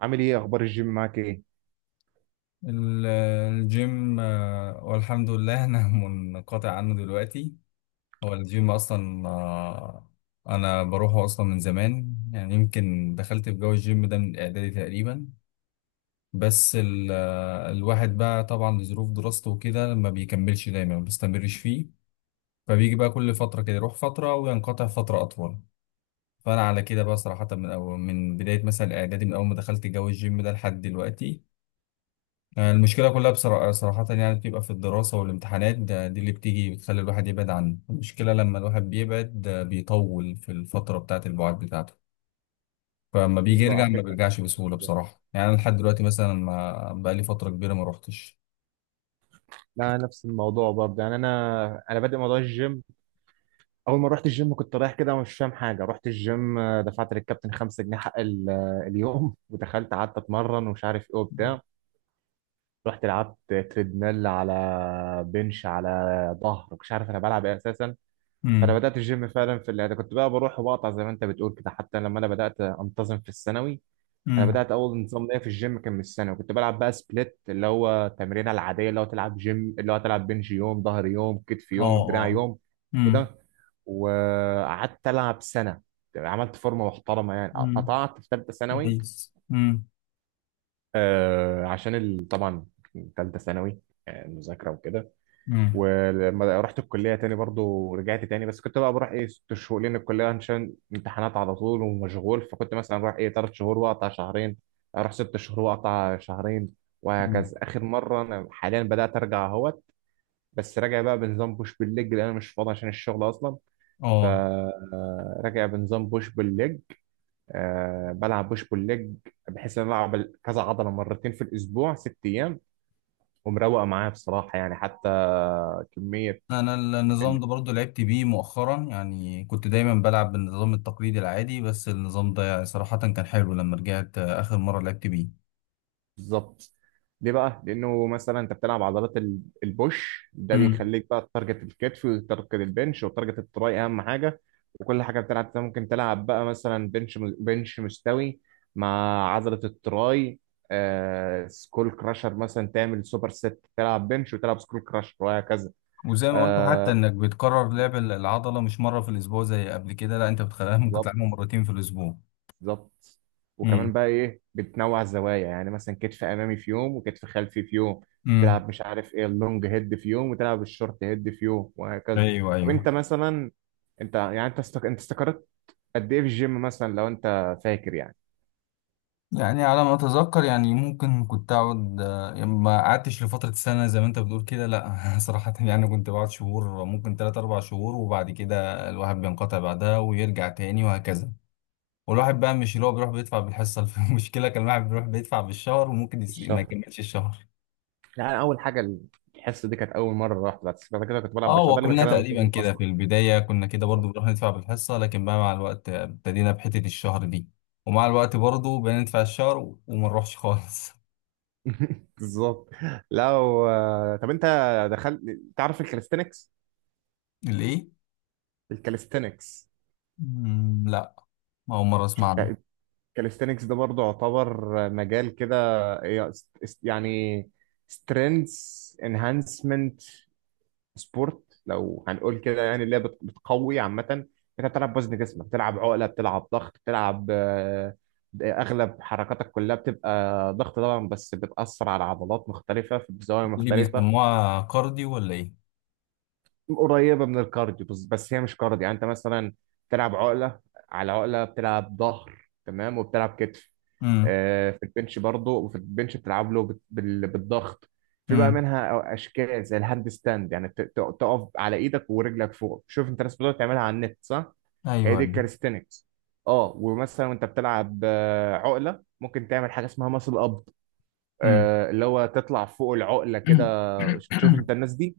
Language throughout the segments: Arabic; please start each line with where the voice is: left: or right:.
right: عامل ايه اخبار الجيم معاك ايه؟
left: ال- الجيم، والحمد لله أنا منقطع عنه دلوقتي. هو الجيم أصلا. أنا بروحه أصلا من زمان، يعني يمكن دخلت في جو الجيم ده من إعدادي تقريبا. بس الواحد بقى طبعا لظروف دراسته وكده ما بيكملش دايما، ما بيستمرش فيه. فبيجي بقى كل فترة كده، يروح فترة وينقطع فترة أطول. فأنا على كده بقى صراحة من أول، من بداية مثلا إعدادي، من أول ما دخلت جو الجيم ده لحد دلوقتي. المشكلة كلها صراحة، يعني بتبقى في الدراسة والامتحانات. ده دي اللي بتيجي بتخلي الواحد يبعد عنه. المشكلة لما الواحد بيبعد، ده بيطول في الفترة بتاعة البعد بتاعته. فلما بيجي
right: بالظبط
left: يرجع
right: على
left: ما
right: فكرة.
left: بيرجعش بسهولة.
right: بالظبط.
left: بصراحة يعني أنا لحد دلوقتي مثلا ما بقالي فترة كبيرة ما روحتش.
right: لا، نفس الموضوع برضه يعني انا بادئ موضوع الجيم. اول ما رحت الجيم كنت رايح كده ومش فاهم حاجه. رحت الجيم، دفعت للكابتن 5 جنيه حق اليوم ودخلت قعدت اتمرن ومش عارف ايه وبتاع. رحت لعبت تريدميل، على بنش، على ظهر. مش عارف انا بلعب ايه اساسا. فانا
left: امم.
right: بدات الجيم فعلا، في اللي كنت بقى بروح وبقطع زي ما انت بتقول كده، حتى لما انا بدات انتظم في الثانوي. انا
left: امم.
right: بدات اول نظام ليا في الجيم كان من سنه، وكنت بلعب بقى سبليت، اللي هو التمرينه العاديه، اللي هو تلعب جيم، اللي هو تلعب بنج يوم، ظهر يوم، كتف
left: اه،
right: يوم، دراع
left: اه.
right: يوم كده.
left: امم.
right: وقعدت العب سنه. عملت فورمه محترمه يعني.
left: امم.
right: قطعت في ثالثه ثانوي،
left: كويس، امم.
right: عشان طبعا ثالثه ثانوي، مذاكره وكده.
left: امم.
right: ولما رحت الكلية تاني برضو رجعت تاني، بس كنت بقى بروح ايه 6 شهور لأن الكلية عشان امتحانات على طول ومشغول. فكنت مثلا بروح ايه 3 شهور وأقطع شهرين. أروح 6 شهور وأقطع شهرين
left: مم.
right: وهكذا. آخر مرة أنا حاليا بدأت أرجع أهوت. بس راجع بقى بنظام بوش بالليج لأن أنا مش فاضي عشان الشغل أصلا.
left: اه.
right: فراجع بنظام بوش بالليج، بلعب بوش بالليج، بحيث إن أنا ألعب كذا عضلة مرتين في الأسبوع 6 أيام. ومروقة معايا بصراحة يعني، حتى كمية.
left: انا النظام ده برضو لعبت بيه مؤخرا، يعني كنت دايما بلعب بالنظام التقليدي العادي. بس النظام ده يعني صراحة كان حلو لما رجعت، اخر مرة لعبت بيه.
right: بالظبط. ليه بقى؟ لأنه مثلا أنت بتلعب عضلات البوش ده
left: امم.
right: بيخليك بقى تارجت الكتف وتارجت البنش وتارجت التراي أهم حاجة. وكل حاجة بتلعب أنت ممكن تلعب بقى مثلا بنش، بنش مستوي، مع عضلة التراي، سكول كراشر مثلا، تعمل سوبر ست، تلعب بنش وتلعب سكول كراشر وهكذا.
left: وزي ما قلت، حتى
right: آه
left: انك بتكرر لعب العضلة مش مرة في الاسبوع زي قبل كده، لا انت بتخليها ممكن
right: بالظبط.
left: تلعبها مرتين في الاسبوع.
right: بالظبط. وكمان
left: امم.
right: بقى ايه، بتنوع الزوايا يعني، مثلا كتف امامي في يوم وكتف خلفي في يوم.
left: امم.
right: تلعب مش عارف ايه اللونج هيد في يوم وتلعب الشورت هيد في يوم وهكذا.
left: ايوه،
right: طب
left: ايوه.
right: انت مثلا، انت يعني، انت استقرت قد ايه في الجيم، مثلا لو انت فاكر يعني؟
left: يعني على ما اتذكر، يعني ممكن كنت اقعد، يعني ما قعدتش لفتره سنه زي ما انت بتقول كده، لا صراحه يعني كنت بقعد شهور، ممكن 3 4 شهور، وبعد كده الواحد بينقطع بعدها ويرجع تاني وهكذا. والواحد بقى مش اللي هو بيروح بيدفع بالحصه المشكله كان الواحد بيروح بيدفع بالشهر، وممكن
right: في
left: ما
right: الشهر
left: يكملش الشهر.
right: يعني، اول حاجه الحصه دي كانت اول مره رحت. بعد كده كنت بلعب
left: اه،
right: بشع، ده اللي
left: وكلنا
right: بيخليني
left: تقريبا
right: انتظم
left: كده
right: اصلا.
left: في البدايه كنا كده برضو،
right: بالظبط.
left: بنروح ندفع بالحصه، لكن بقى مع الوقت ابتدينا بحته الشهر دي. ومع الوقت برضو بقينا ندفع الشهر وما نروحش خالص
right: بالظبط. لو طب انت دخلت، تعرف الكاليستنكس؟
left: ليه؟
right: الكاليستنكس.
left: مم، لا. أول مرة أسمع عنها.
right: شفت كاليستينكس ده برضه يعتبر مجال كده. إيه، يعني سترينث انهانسمنت سبورت لو هنقول كده يعني، اللي هي بتقوي عامة انت. بتلعب وزن جسمك، بتلعب عقلة، بتلعب ضغط، بتلعب اغلب حركاتك كلها بتبقى ضغط طبعا، بس بتأثر على عضلات مختلفة في زوايا
left: دي اللي
right: مختلفة.
left: بيسموها كارديو ولا إيه؟
right: قريبه من الكارديو، بس هي مش كارديو. يعني انت مثلا بتلعب عقله، على عقله بتلعب ظهر، تمام، وبتلعب كتف.
left: امم.
right: في البنش برضه، وفي البنش بتلعب له بالضغط. في بقى
left: امم.
right: منها اشكال زي الهاند ستاند، يعني تقف على ايدك ورجلك فوق. شوف انت، ناس بتقعد تعملها على النت، صح؟ هي
left: أيوه،
right: دي
left: أيوه.
right: الكاليستينكس. اه ومثلا وانت بتلعب عقله ممكن تعمل حاجه اسمها ماسل اب.
left: امم.
right: اللي هو تطلع فوق العقله كده. شوف انت الناس دي.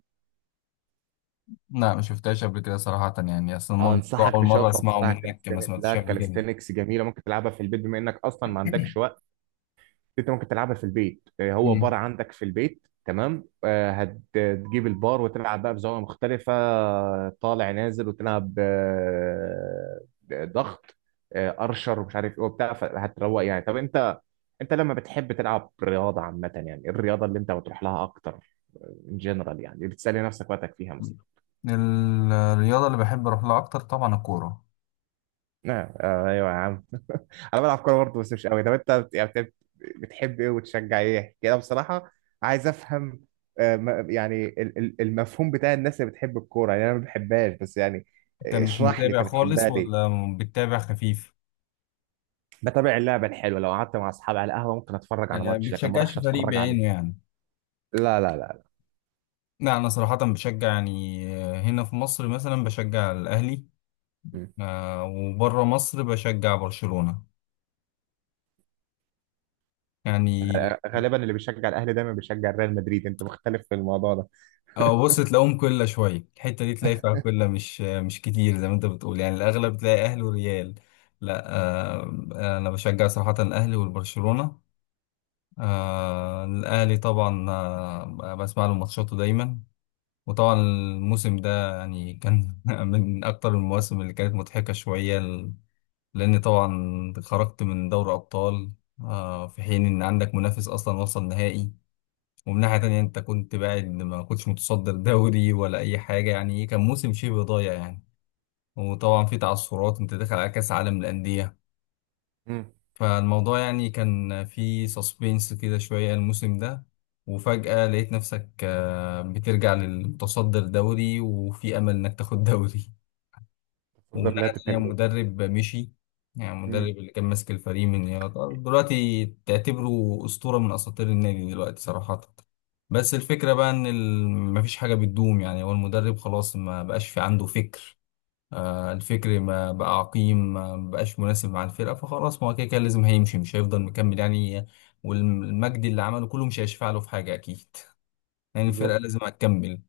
left: لا، ما شفتهاش قبل كده صراحة، يعني أصلا
right: اه
left: الموضوع
right: انصحك
left: أول مرة
right: تشوفها
left: أسمعه
right: بصراحه.
left: منك، ما
right: كاليستينكس، لا
left: سمعتش قبل كده.
right: كاليستينكس جميله، ممكن تلعبها في البيت بما انك اصلا ما عندكش وقت. انت ممكن تلعبها في البيت. هو
left: امم.
right: بار عندك في البيت؟ تمام. هتجيب البار وتلعب بقى بزاويه مختلفه. طالع نازل. وتلعب ضغط، ارشر ومش عارف ايه وبتاع. فهتروق يعني. طب انت لما بتحب تلعب رياضه عامه، يعني إيه الرياضه اللي انت بتروح لها اكتر، ان جنرال يعني، بتسالي نفسك وقتك فيها مثلا؟
left: الرياضة اللي بحب أروح لها أكتر طبعا الكورة.
right: ايوه يا عم. انا بلعب كوره برضه بس مش قوي. طب انت يعني بتحب ايه وتشجع ايه يعني كده؟ بصراحه عايز افهم. يعني المفهوم بتاع الناس اللي بتحب الكوره يعني، انا ما بحبهاش بس يعني.
left: أنت مش
right: اشرح لي
left: متابع
right: انت بتحبها
left: خالص
right: ليه.
left: ولا بتتابع خفيف؟
right: بتابع اللعبه الحلوه، لو قعدت مع اصحابي على القهوه ممكن اتفرج
left: يعني
right: على
left: ما
right: ماتش، لكن ما
left: بتشجعش
right: اروحش
left: فريق
right: اتفرج عليه.
left: بعينه يعني.
right: لا، لا، لا.
left: لا، أنا صراحة بشجع يعني، هنا في مصر مثلا بشجع الأهلي.
right: مم.
left: وبره مصر بشجع برشلونة يعني.
right: غالبا اللي بيشجع الاهلي دايما بيشجع ريال مدريد، انت مختلف في الموضوع ده.
left: اه بص، تلاقيهم كله شوية الحتة دي تلاقي فيها كله، مش مش كتير زي ما انت بتقول، يعني الأغلب تلاقي أهلي وريال. لا. أنا بشجع صراحة الأهلي والبرشلونة. الأهلي طبعا، بسمع له ماتشاته دايما. وطبعا الموسم ده يعني كان من أكتر المواسم اللي كانت مضحكة شوية، لأني طبعا خرجت من دوري أبطال،
right: مم.
left: في حين إن عندك منافس أصلا وصل نهائي. ومن ناحية تانية، انت كنت بعد ما كنتش متصدر دوري ولا اي حاجة، يعني كان موسم شبه ضايع يعني. وطبعا في تعثرات، انت داخل على كأس عالم للأندية.
right: مم.
left: فالموضوع يعني كان في سسبينس كده شوية الموسم ده. وفجأة لقيت نفسك بترجع للمتصدر دوري، وفي أمل انك تاخد دوري. ومن
right: تفضل، لا
left: ناحية تانية
right: تكلم.
left: مدرب مشي. يعني
right: مم.
left: المدرب اللي كان ماسك الفريق من، يعني يعتبر دلوقتي تعتبره أسطورة من أساطير النادي دلوقتي صراحة. بس الفكرة بقى إن مفيش حاجة بتدوم، يعني هو المدرب خلاص ما بقاش في عنده فكر. الفكر ما بقى، عقيم، ما بقاش مناسب مع الفرقة، فخلاص، ما هو كده كده لازم هيمشي، مش هيفضل مكمل يعني. والمجد اللي عمله كله مش هيشفع له في حاجة أكيد، يعني الفرقة
right: بالظبط.
left: لازم هتكمل.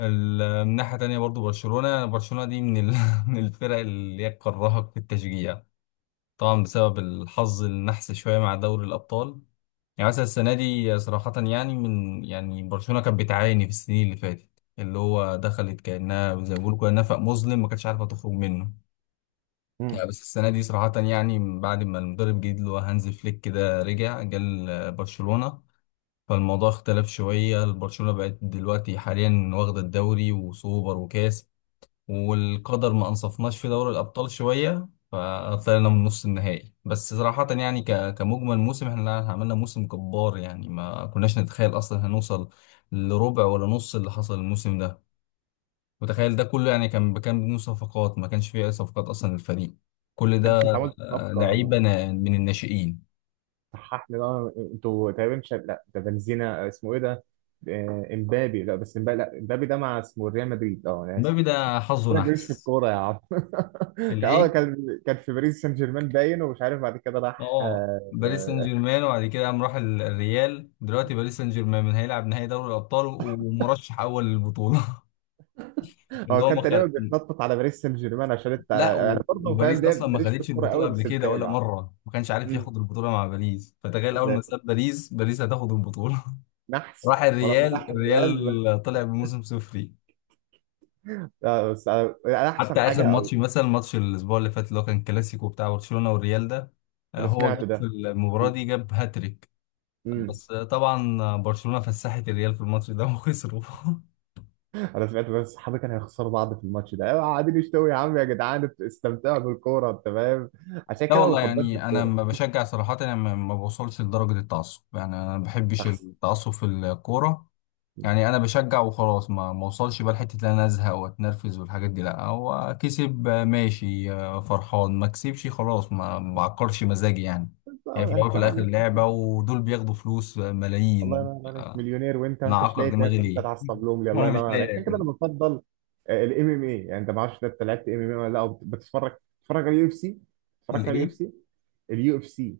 left: من ناحية تانية برضو برشلونة، برشلونة دي من من الفرق اللي هي تكرهك في التشجيع. طبعا بسبب الحظ النحس شوية مع دوري الأبطال. يعني مثلا السنة دي صراحة، يعني من، يعني برشلونة كانت بتعاني في السنين اللي فاتت، اللي هو دخلت كأنها زي ما بيقولوا كده نفق مظلم ما كانتش عارفة تخرج منه يعني.
right: مم.
left: بس السنة دي صراحة، يعني من بعد ما المدرب الجديد اللي هو هانز فليك كده رجع جال برشلونة، فالموضوع اختلف شوية. برشلونة بقت دلوقتي حاليا واخدة الدوري وسوبر وكاس. والقدر ما انصفناش في دوري الابطال شويه، فطلعنا من نص النهائي. بس صراحه يعني كمجمل موسم احنا عملنا موسم جبار، يعني ما كناش نتخيل اصلا هنوصل لربع ولا نص اللي حصل الموسم ده. متخيل ده كله؟ يعني كان بدون صفقات، ما كانش فيه اي صفقات اصلا للفريق، كل
right: لا
left: ده
right: بس انت عملت
left: لعيبه
right: صفقه.
left: من الناشئين.
right: صحح لي بقى، انتوا تقريبا مش، لا ده بنزيما، اسمه ايه ده؟ امبابي. لا بس امبابي، لا امبابي ده مع، اسمه ريال مدريد، اه انا اسف.
left: مبابي ده حظه
right: ما تجيبش في
left: نحس.
right: الكوره يا عم. كان اه
left: الايه؟
right: كان كان في باريس سان جيرمان، باين. ومش عارف بعد كده راح
left: اه، باريس سان جيرمان، وبعد كده قام راح الريال. دلوقتي باريس سان جيرمان هيلعب نهائي دوري الابطال، ومرشح اول للبطوله، اللي
right: هو
left: هو ما
right: كان تقريبا
left: خد...
right: بيتنطط على باريس سان جيرمان، عشان انت،
left: لا،
right: انا
left: و-
right: برضه فاهم
left: وباريس
right: ده،
left: اصلا ما
right: ماليش في
left: خدتش
right: الكوره
left: البطوله
right: قوي
left: قبل
right: بس
left: كده ولا
right: متابع.
left: مره، ما كانش عارف
right: امم.
left: ياخد البطوله مع باريس، فتخيل اول ما
right: بالذات.
left: ساب باريس، باريس هتاخد البطوله
right: نحس
left: راح
right: ولما
left: الريال،
right: راح الريال بس.
left: الريال طلع بموسم صفري.
right: بس احسن
left: حتى
right: حاجه
left: اخر
right: او.
left: ماتش مثلا، ماتش الاسبوع اللي فات اللي هو كان كلاسيكو بتاع برشلونه والريال ده،
right: انا
left: هو جاب
right: سمعته
left: في
right: ده.
left: المباراه دي جاب هاتريك.
right: امم.
left: بس طبعا برشلونه فسحت الريال في الماتش ده وخسروا
right: انا سمعت، بس صحابي كانوا هيخسروا بعض في الماتش ده، أيوة، قاعدين يشتوا. يا عم يا جدعان استمتعوا بالكوره، انت فاهم؟ عشان
left: لا
right: كده ما
left: والله،
right: بفضلش
left: يعني انا
right: الكوره.
left: ما بشجع صراحه، انا ما بوصلش لدرجه التعصب، يعني انا ما بحبش
right: احسن.
left: التعصب في الكوره. يعني انا بشجع وخلاص، ما اوصلش بقى لحته ان انا ازهق واتنرفز والحاجات دي. لا، هو كسب، ماشي، فرحان، ما كسبش، خلاص، ما بعكرش مزاجي يعني.
right: أنت
left: هي في الاول وفي
right: هتزعل
left: الاخر
right: نفسك.
left: لعبه، ودول بياخدوا فلوس
right: الله
left: ملايين.
right: ينور عليك، مليونير وانت ما
left: انا
right: انتش
left: اعكر
right: لاقي
left: دماغي
right: تاكل، انت
left: ليه
right: تعصب لهم لي الله
left: وانا مش
right: ينور عليك.
left: لاقي
right: عشان كده انا
left: اكل.
right: بفضل الـMMA يعني. انت ما اعرفش انت لعبت MMA ولا لا، أو بتتفرج على الـUFC؟ اتفرجت على اليو
left: الايه؟
right: اف سي اليو اف سي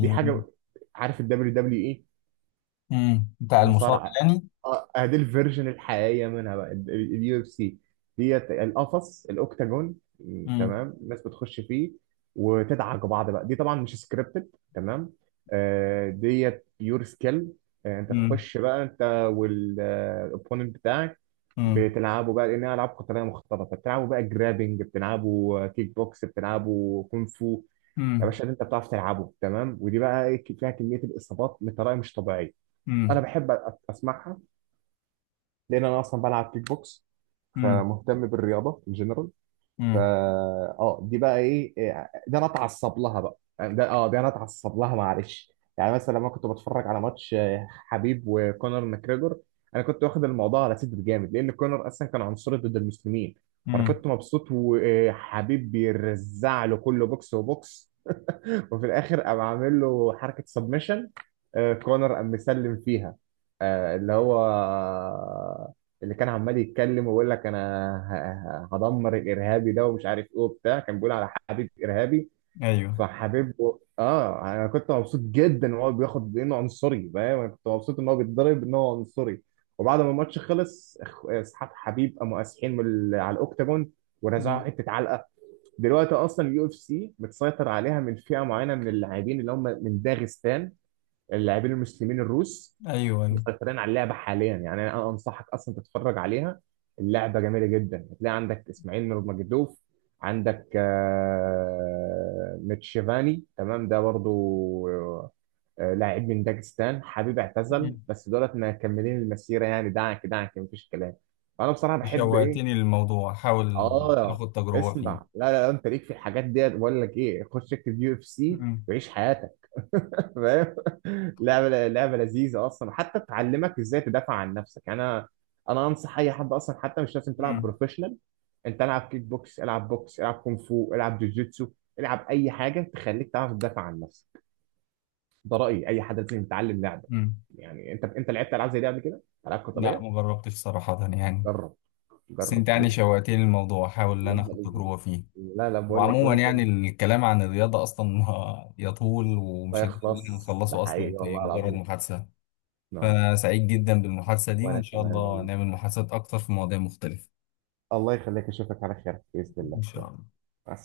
right: دي حاجه. عارف الـWWE،
left: امم، بتاع المصاب
right: مصارعه؟
left: يعني.
right: دي الفيرجن الحقيقيه منها بقى، الـUFC ديت، القفص الاوكتاجون،
left: امم.
right: تمام. الناس بتخش فيه، وتدعك بعض بقى. دي طبعا مش سكريبتد، تمام. ديت بيور سكيل. انت
left: امم.
right: تخش بقى، انت والاوبوننت بتاعك،
left: امم.
right: بتلعبوا بقى لانها العاب قتاليه مختلطه. بتلعبوا بقى جرابنج، بتلعبوا كيك بوكس، بتلعبوا كونغ فو يا باشا، اللي انت بتعرف تلعبه. تمام. ودي بقى إيه، فيها كميه الاصابات بطريقه مش طبيعيه. انا
left: امم.
right: بحب اسمعها، لان انا اصلا بلعب كيك بوكس،
left: امم.
right: فمهتم بالرياضه ان جنرال. فا
left: امم.
right: اه دي بقى ايه. إيه، ده انا اتعصب لها بقى يعني، ده انا اتعصب لها معلش يعني. مثلا لما كنت بتفرج على ماتش حبيب وكونر ماكريجور. انا كنت واخد الموضوع على سد جامد، لان كونر اصلا كان عنصري ضد المسلمين. فانا
left: امم.
right: كنت مبسوط، وحبيب بيرزع له، كله بوكس وبوكس. وفي الاخر قام عامل له حركه سبمشن، كونر قام مسلم فيها. آه، اللي هو اللي كان عمال يتكلم ويقول لك، انا هدمر الارهابي ده ومش عارف ايه وبتاع، كان بيقول على حبيب ارهابي.
left: ايوه.
right: فحبيبه. اه انا كنت مبسوط جدا ان هو بياخد انه عنصري، فاهم؟ انا كنت مبسوط ان هو بيتضرب، ان هو عنصري. وبعد ما الماتش خلص، اصحاب حبيب قاموا قاسحين على الاوكتاجون،
left: مم.
right: ورزعوا حته علقه. دلوقتي اصلا الـUFC متسيطر عليها من فئه معينه من اللاعبين، اللي هم من داغستان، اللاعبين المسلمين الروس.
left: ايوه،
right: مسيطرين على اللعبه حاليا يعني. انا انصحك اصلا تتفرج عليها. اللعبه جميله جدا، هتلاقي عندك اسماعيل نور مجدوف. عندك ميتشيفاني، تمام ده برضو، لاعب من داغستان. حبيب اعتزل
left: ايوه.
right: بس دولت مكملين المسيره يعني، دعك دعك مفيش كلام. فانا بصراحه بحب ايه.
left: شوقتني للموضوع، حاول
right: اه
left: اخد تجربة فيه.
right: اسمع. لا، لا، لا، انت ليك في الحاجات ديت. بقول لك ايه، خش اكتب UFC
left: مم.
right: وعيش حياتك. فاهم؟ لعبه، لعبه لذيذه اصلا، حتى تعلمك ازاي تدافع عن نفسك يعني. انا انصح اي حد اصلا، حتى مش لازم تلعب
left: مم.
right: بروفيشنال. انت العب كيك بوكس، العب بوكس، العب كونغ فو، العب جوجيتسو، العب اي حاجه تخليك تعرف تدافع عن نفسك. ده رايي، اي حد لازم يتعلم لعبه.
left: مم.
right: يعني انت لعبت العاب زي دي قبل كده، العاب
left: لا، ما
right: قتاليه؟
left: جربتش صراحة يعني.
right: جرب.
left: بس
right: جرب
left: انت يعني
right: ليه؟
left: شوقتني للموضوع، حاول ان انا
right: لما
left: اخد
right: لذيذ.
left: تجربة فيه.
right: لا، لا، بقول لك
left: وعموما
right: يومك.
left: يعني الكلام عن الرياضة اصلا يطول،
right: لا
left: ومش هنقدر
right: يخلص ده،
left: نخلصه
right: حقيقي
left: اصلا في
right: والله
left: مجرد
right: العظيم.
left: محادثة.
right: نعم.
left: فانا سعيد جدا بالمحادثة دي،
right: وانا
left: وان شاء
right: كمان
left: الله
right: والله.
left: نعمل محادثات اكتر في مواضيع مختلفة.
right: الله يخليك، اشوفك على خير باذن
left: ان
right: الله.
left: شاء الله.
right: مع السلامه.